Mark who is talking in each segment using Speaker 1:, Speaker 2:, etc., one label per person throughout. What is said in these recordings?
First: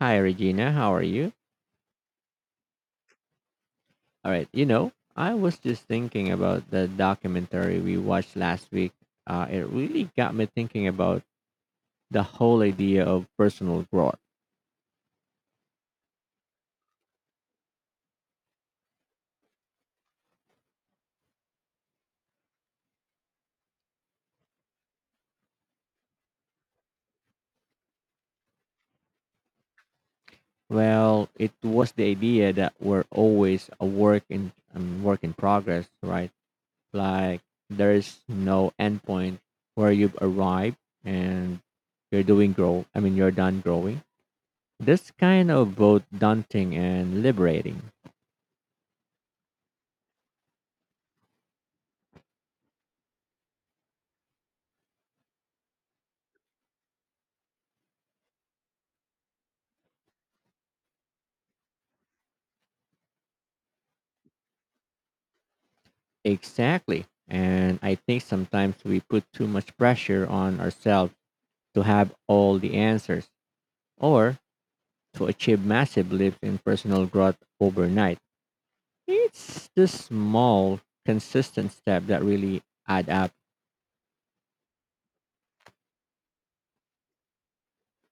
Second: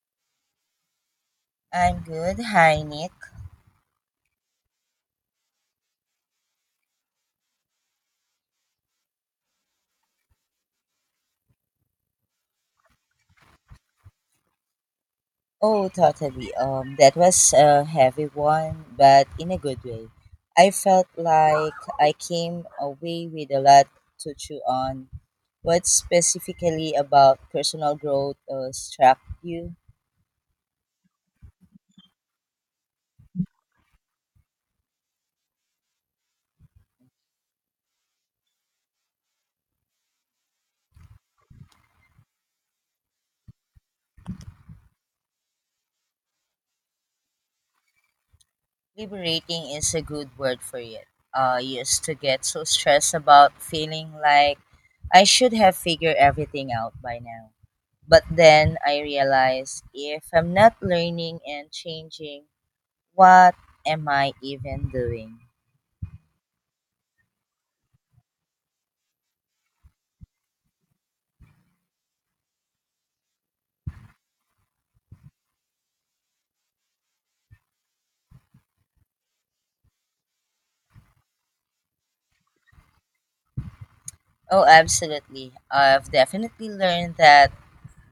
Speaker 1: Hi, Regina. How are you?
Speaker 2: I'm good. Hi, Nick.
Speaker 1: All right. You know, I was just thinking about the documentary we watched last week. It really got me thinking about the whole idea of personal growth.
Speaker 2: Oh, totally. That was a heavy one, but in a good way. I felt like I came away with a lot to chew on. What specifically about personal growth struck you?
Speaker 1: Well, it was the idea that we're always a work in progress, right? Like there's no endpoint where you've arrived and you're doing grow. I mean, you're done growing. This kind of both daunting and liberating.
Speaker 2: Liberating is a good word for it. I used to get so stressed about feeling like I should have figured everything out by now. But then I realized if I'm not learning and changing, what am I even doing?
Speaker 1: Exactly. And I think sometimes we put too much pressure on ourselves to have all the answers or to achieve massive leaps in personal growth overnight. It's the small, consistent step that really add up.
Speaker 2: Oh, absolutely. I've definitely learned that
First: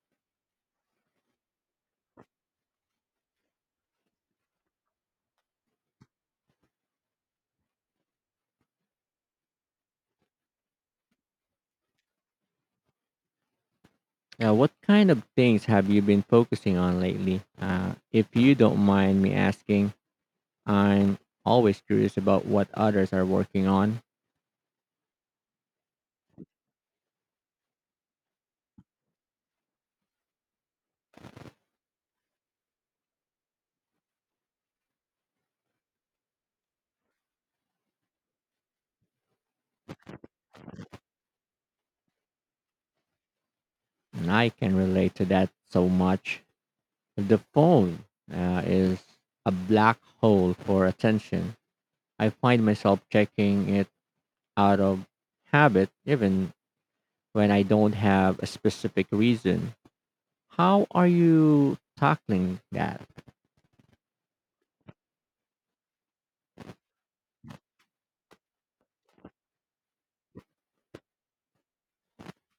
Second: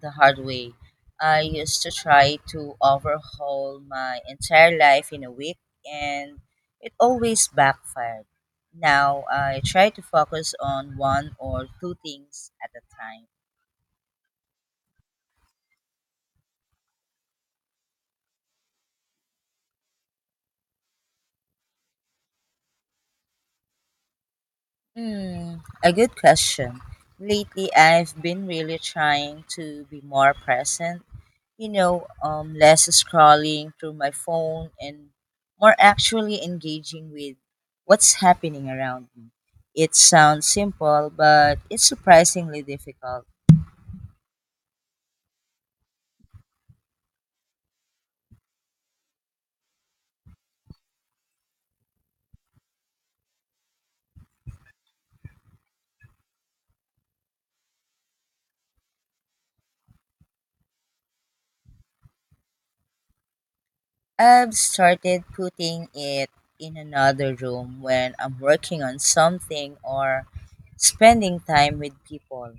Speaker 2: the hard way. I used to try to overhaul my entire life in a week, and it always backfired. Now I try to focus on one or two things at a time.
Speaker 1: Now, what kind of things have you been focusing on lately? If you don't mind me asking, I'm always curious about what others are working on,
Speaker 2: Hmm, a good question. Lately, I've been really trying to be more present, less scrolling through my phone and more actually engaging with what's happening around me. It sounds simple, but it's surprisingly difficult.
Speaker 1: and I can relate to that so much. The phone is a black hole for attention, I find myself checking it out of habit even when I don't have a specific reason. How are you tackling that?
Speaker 2: I've started putting it in another room when I'm working on something or spending time with people.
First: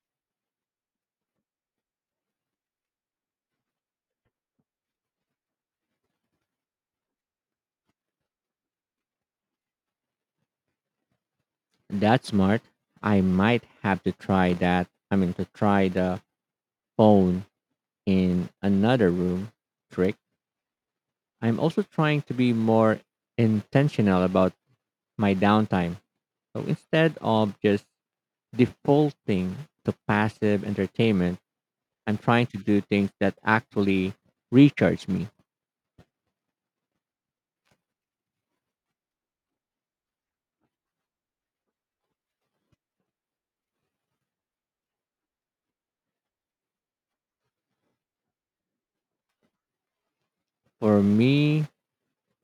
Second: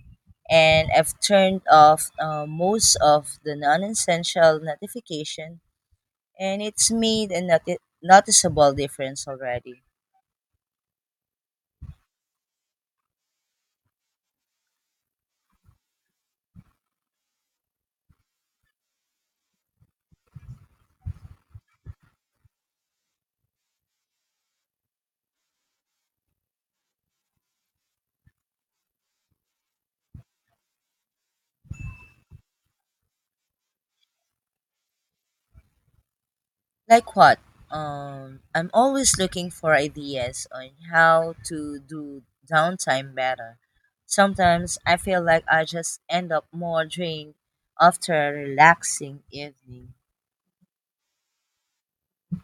Speaker 2: And I've turned off most of the non essential notification, and it's made a noticeable difference already.
Speaker 1: That's smart. I might have to try that. I mean, to try the phone in another room trick. I'm also trying to be more intentional about my downtime. So instead of just defaulting to passive entertainment. I'm trying to do things that actually recharge me.
Speaker 2: Like what? I'm always looking for ideas on how to do downtime better. Sometimes I feel like I just end up more drained after a relaxing evening.
Speaker 1: For me,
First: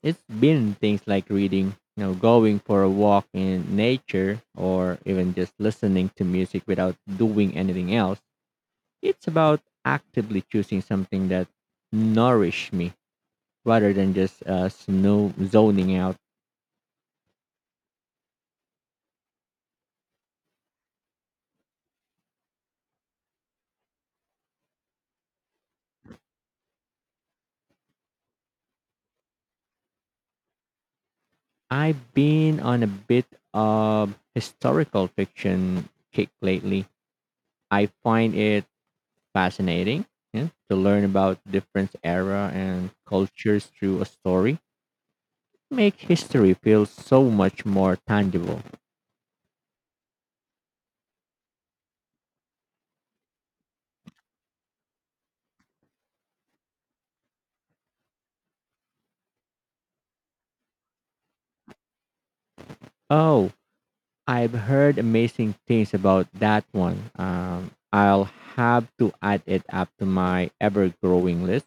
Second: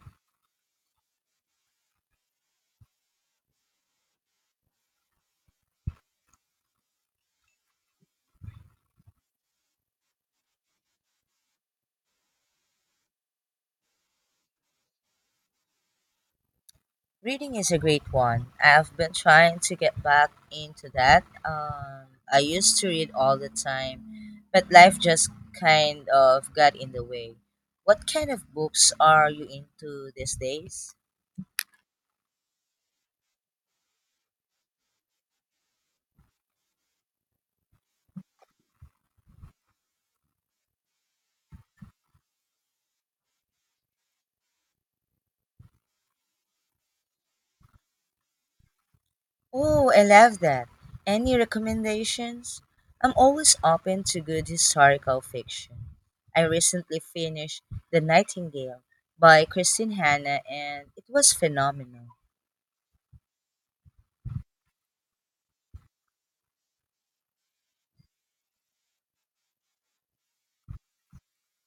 Speaker 1: it's been things like reading, you know, going for a walk in nature or even just listening to music without doing anything else. It's about actively choosing something that nourish me rather than just snow zoning out.
Speaker 2: Reading is a great one. I've been trying to get back into that. I used to read all the time, but life just kind of got in the way. What kind of books are you into these days?
Speaker 1: I've been on a bit of historical fiction kick lately. I find it fascinating, yeah, to learn about different era and cultures through a story make history feel so much more tangible.
Speaker 2: Oh, I love that. Any recommendations? I'm always open to good historical fiction. I recently finished The Nightingale by Christine Hanna, and it was phenomenal.
Speaker 1: Oh, I've heard amazing things about that one, I'll have to add it up to my ever-growing list.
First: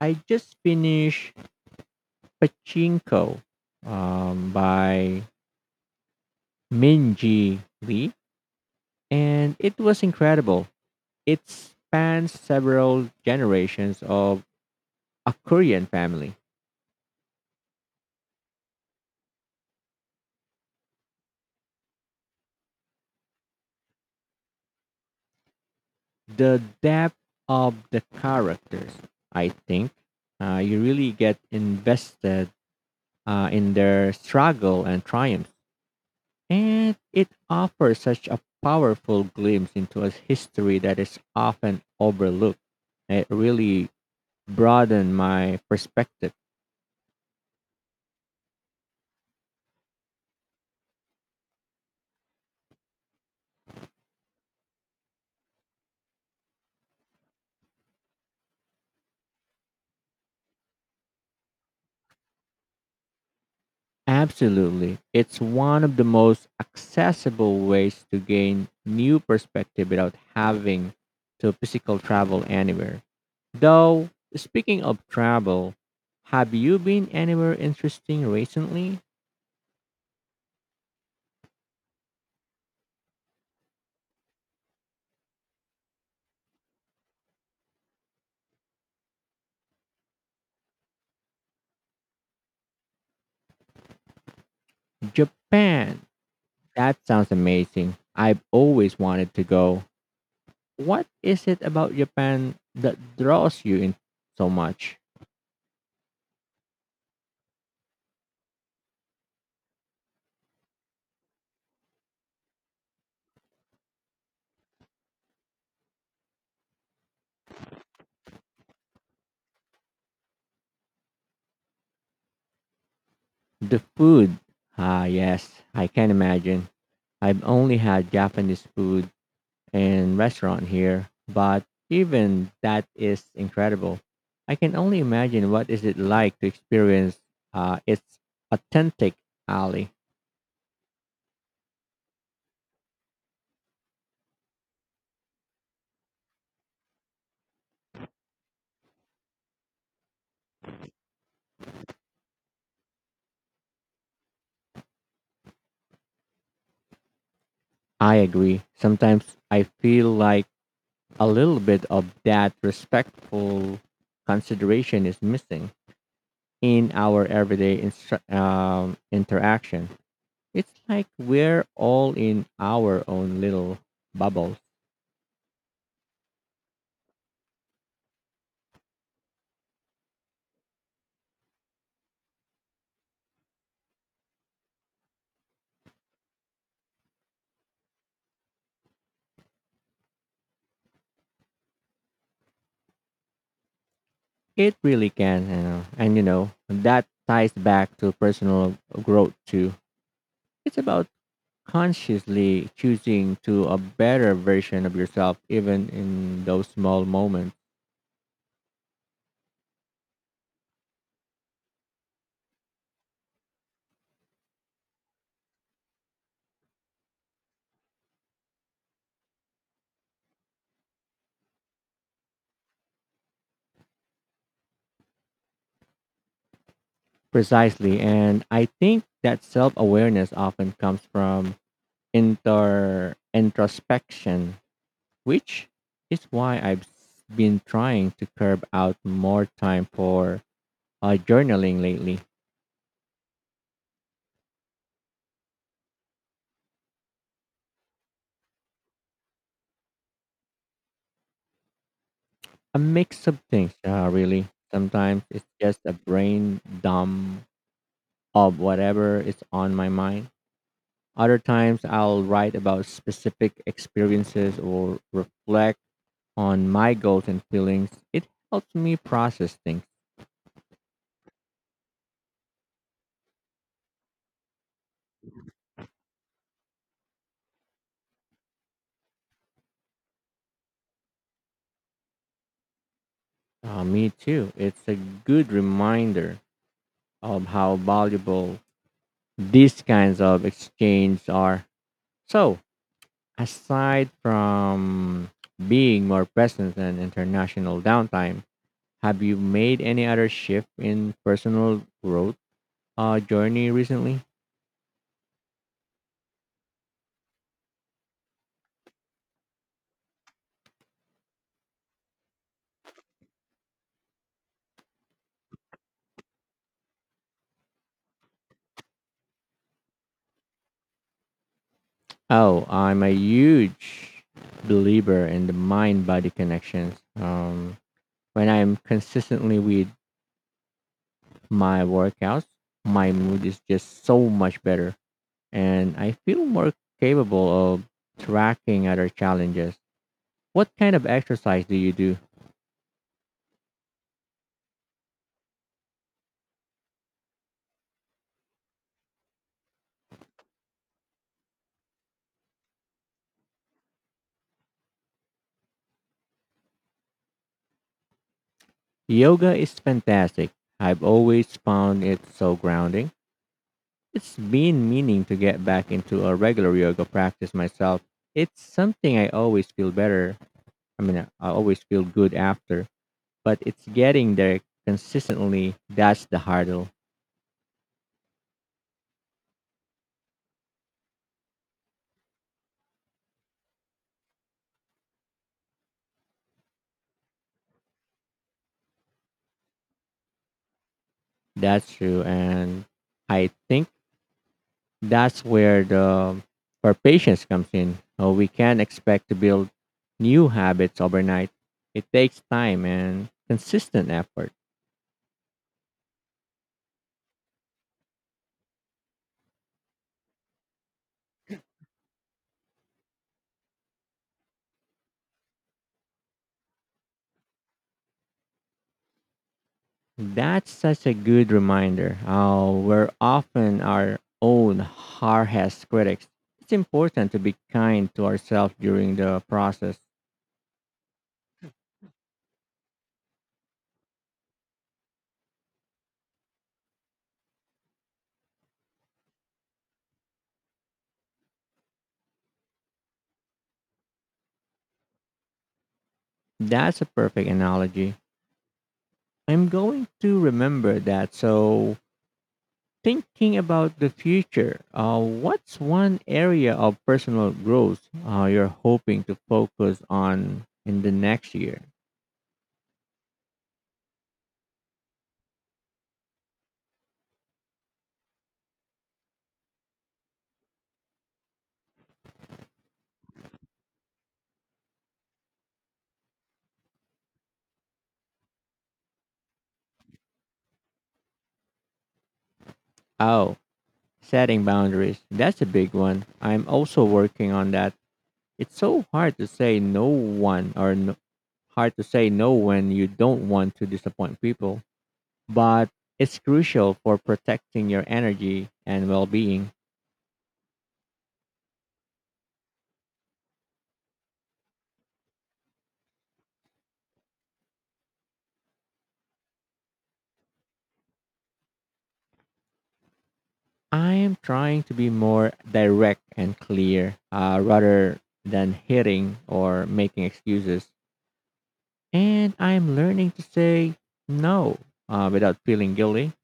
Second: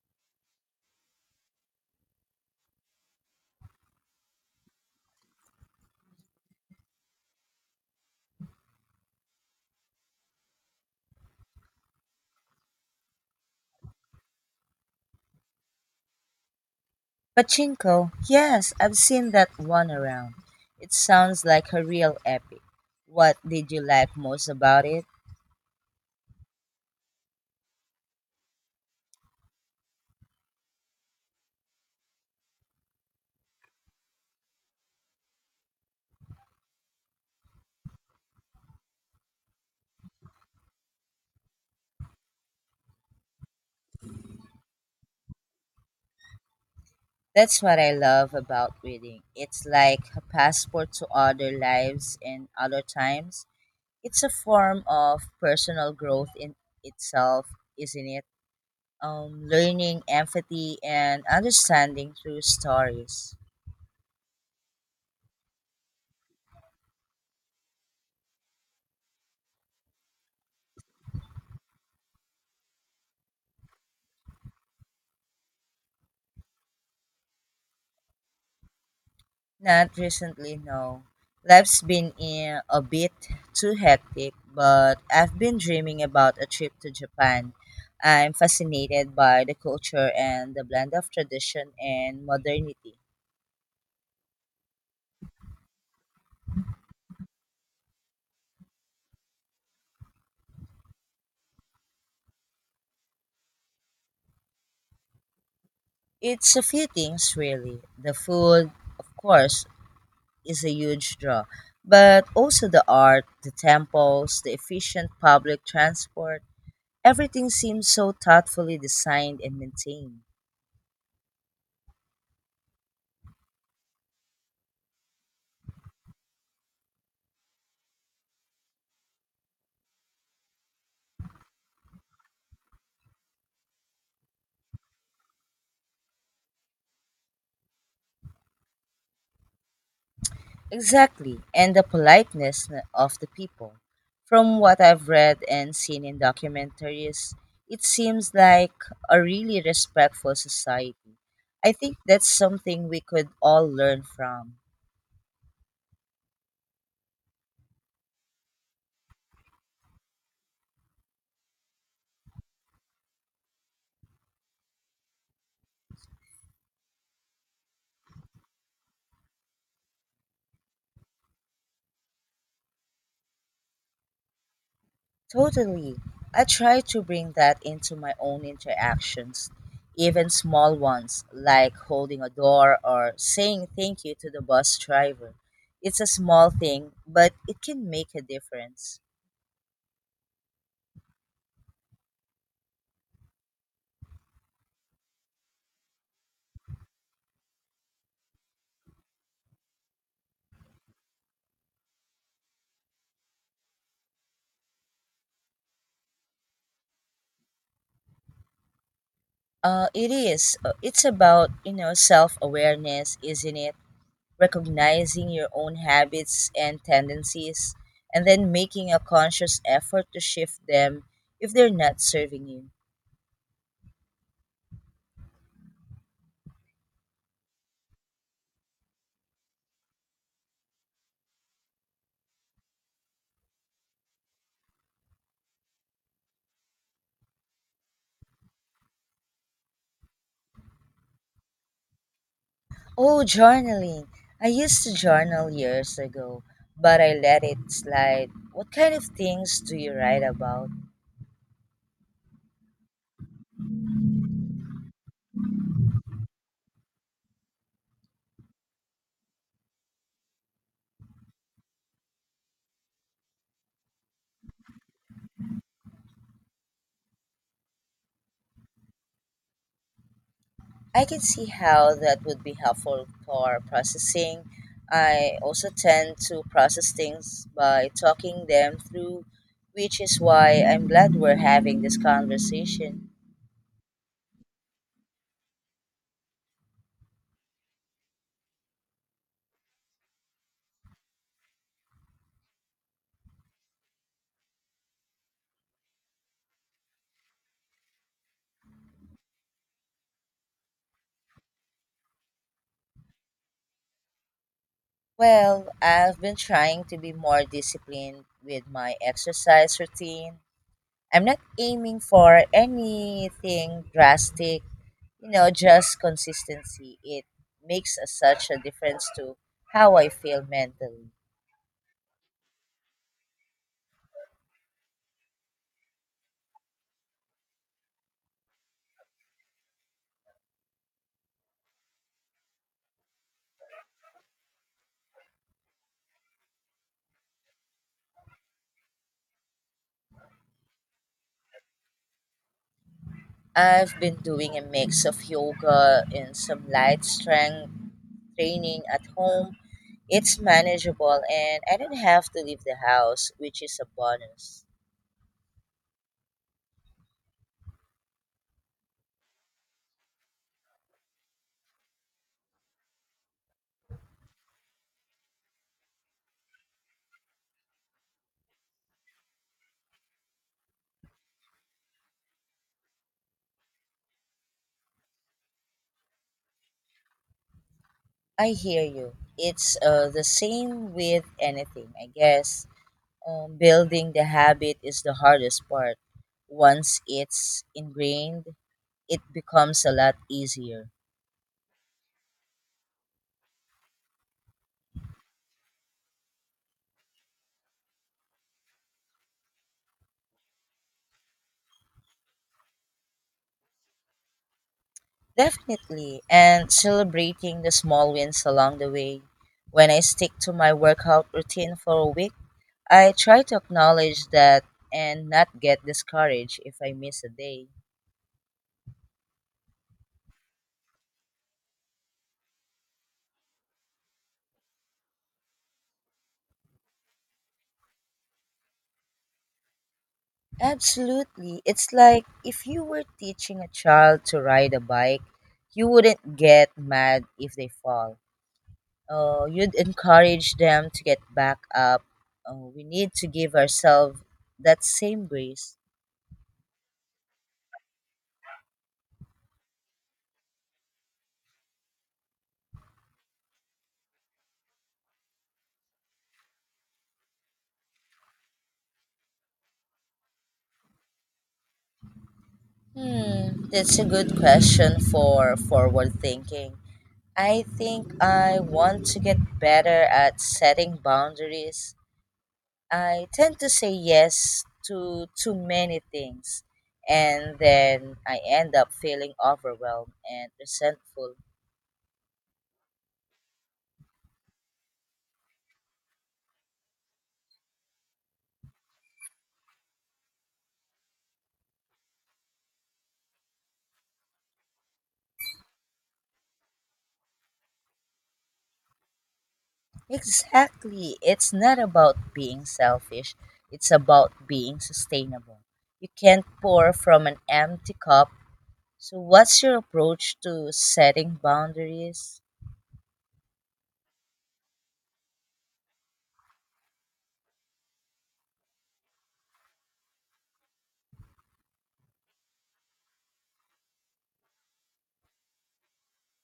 Speaker 1: I just finished pachinko, by minji lee, and it was incredible. It spans several generations of a Korean family.
Speaker 2: Pachinko, yes, I've seen that one around. It sounds like a real epic. What did you like most about it?
Speaker 1: The depth of the characters, I think, you really get invested in their struggle and triumph. And it offers such a powerful glimpse into a history that is often overlooked. It really broadened my perspective.
Speaker 2: That's what I love about reading. It's like a passport to other lives and other times. It's a form of personal growth in itself, isn't it? Learning empathy and understanding through stories.
Speaker 1: Absolutely. It's one of the most accessible ways to gain new perspective without having to physical travel anywhere. Though, speaking of travel, have you been anywhere interesting recently?
Speaker 2: Not recently, no. Life's been in a bit too hectic, but I've been dreaming about a trip to Japan. I'm fascinated by the culture and the blend of tradition and modernity.
Speaker 1: Japan. That sounds amazing. I've always wanted to go. What is it about Japan that draws you in so much?
Speaker 2: It's a few things, really. The food, of course, is a huge draw, but also the art, the temples, the efficient public transport. Everything seems so thoughtfully designed and maintained.
Speaker 1: The food. Ah, yes, I can imagine. I've only had Japanese food and restaurant here, but even that is incredible. I can only imagine what is it like to experience its authentic alley.
Speaker 2: Exactly, and the politeness of the people. From what I've read and seen in documentaries, it seems like a really respectful society. I think that's something we could all learn from.
Speaker 1: I agree. Sometimes I feel like a little bit of that respectful consideration is missing in our everyday interaction. It's like we're all in our own little bubble.
Speaker 2: Totally. I try to bring that into my own interactions, even small ones, like holding a door or saying thank you to the bus driver. It's a small thing, but it can make a difference.
Speaker 1: It really can, you know, and you know that ties back to personal growth too. It's about consciously choosing to a better version of yourself, even in those small moments.
Speaker 2: It is. It's about, you know, self awareness, isn't it? Recognizing your own habits and tendencies, and then making a conscious effort to shift them if they're not serving you.
Speaker 1: Precisely, and I think that self awareness often comes from inter introspection, which is why I've been trying to curb out more time for journaling lately.
Speaker 2: Oh, journaling. I used to journal years ago, but I let it slide. What kind of things do you write about?
Speaker 1: A mix of things, yeah, really. Sometimes it's just a brain dump of whatever is on my mind. Other times I'll write about specific experiences or reflect on my goals and feelings. It helps me process things.
Speaker 2: I can see how that would be helpful for processing. I also tend to process things by talking them through, which is why I'm glad we're having this conversation.
Speaker 1: Me too. It's a good reminder of how valuable these kinds of exchange are. So, aside from being more present in international downtime, have you made any other shift in personal growth journey recently?
Speaker 2: Well, I've been trying to be more disciplined with my exercise routine. I'm not aiming for anything drastic, you know, just consistency. It makes a, such a difference to how I feel mentally.
Speaker 1: Oh, I'm a huge believer in the mind body connections. When I'm consistently with my workouts, my mood is just so much better, and I feel more capable of tracking other challenges. What kind of exercise do you do?
Speaker 2: I've been doing a mix of yoga and some light strength training at home. It's manageable and I don't have to leave the house, which is a bonus.
Speaker 1: Yoga is fantastic. I've always found it so grounding. It's been meaning to get back into a regular yoga practice myself. It's something I always feel better. I always feel good after, but it's getting there consistently. That's the hurdle.
Speaker 2: I hear you. It's the same with anything, I guess. Building the habit is the hardest part. Once it's ingrained, it becomes a lot easier.
Speaker 1: That's true. And I think that's where the our patience comes in. We can't expect to build new habits overnight. It takes time and consistent effort.
Speaker 2: Definitely, and celebrating the small wins along the way. When I stick to my workout routine for a week, I try to acknowledge that and not get discouraged if I miss a day.
Speaker 1: That's such a good reminder. We're often our own hardest critics. It's important to be kind to ourselves during the process.
Speaker 2: Absolutely. It's like if you were teaching a child to ride a bike, you wouldn't get mad if they fall. You'd encourage them to get back up. We need to give ourselves that same grace.
Speaker 1: That's a perfect analogy. I'm going to remember that. So, thinking about the future, what's one area of personal growth you're hoping to focus on in the next year?
Speaker 2: Hmm, that's a good question for forward thinking. I think I want to get better at setting boundaries. I tend to say yes to too many things, and then I end up feeling overwhelmed and resentful.
Speaker 1: Oh, setting boundaries. That's a big one. I'm also working on that. It's so hard to say no one or no, hard to say no when you don't want to disappoint people, but it's crucial for protecting your energy and well-being.
Speaker 2: Exactly. It's not about being selfish, it's about being sustainable. You can't pour from an empty cup. So, what's your approach to setting boundaries?
Speaker 1: I am trying to be more direct and clear rather than hitting or making excuses. And I'm learning to say no without feeling guilty.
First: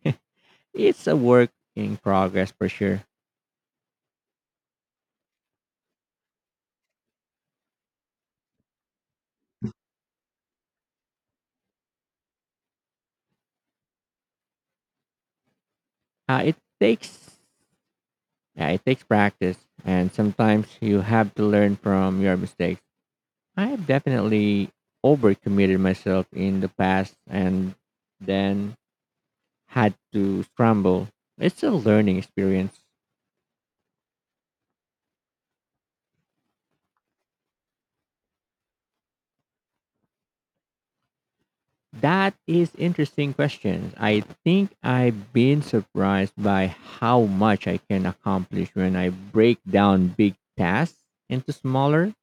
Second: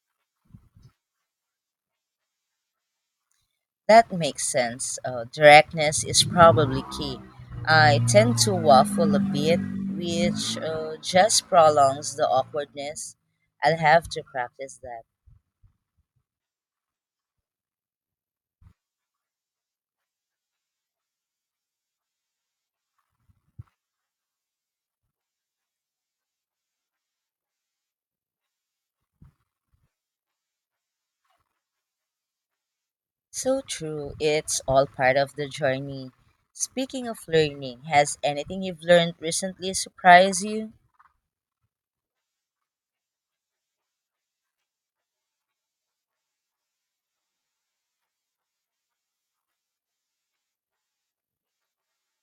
Speaker 1: It's a work in progress for sure.
Speaker 2: That makes sense. Directness is probably key. I tend to waffle a bit, which just prolongs the awkwardness. I'll have to practice that.
Speaker 1: It takes Yeah, it takes practice, and sometimes you have to learn from your mistakes. I have definitely overcommitted myself in the past and then had to scramble. It's a learning experience.
Speaker 2: So true. It's all part of the journey. Speaking of learning, has anything you've learned recently surprised you?
Speaker 1: That is interesting question. I think I've been surprised by how much I can accomplish when I break down big tasks into smaller,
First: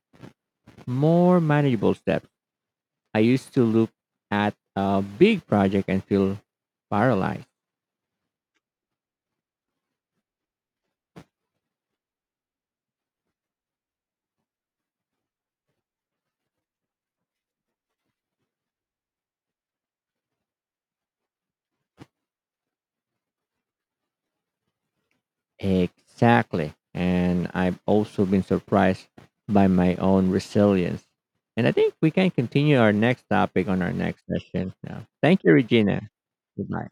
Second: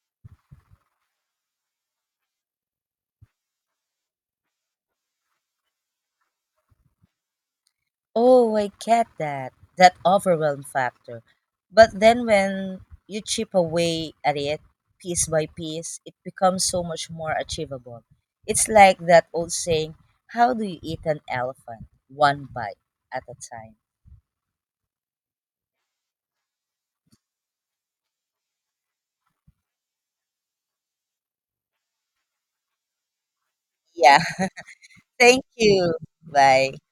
Speaker 1: more manageable steps. I used to look at a big project and feel paralyzed.
Speaker 2: Oh, I get that. That overwhelm factor. But then when you chip away at it piece by piece, it becomes so much more achievable. It's like that old saying, how do you eat an elephant? One bite at a time.
Speaker 1: Exactly. And I've also been surprised by my own resilience. And I think we can continue our next topic on our
Speaker 2: Yeah,
Speaker 1: next session now.
Speaker 2: thank
Speaker 1: Thank you,
Speaker 2: you.
Speaker 1: Regina.
Speaker 2: Bye.
Speaker 1: Goodbye.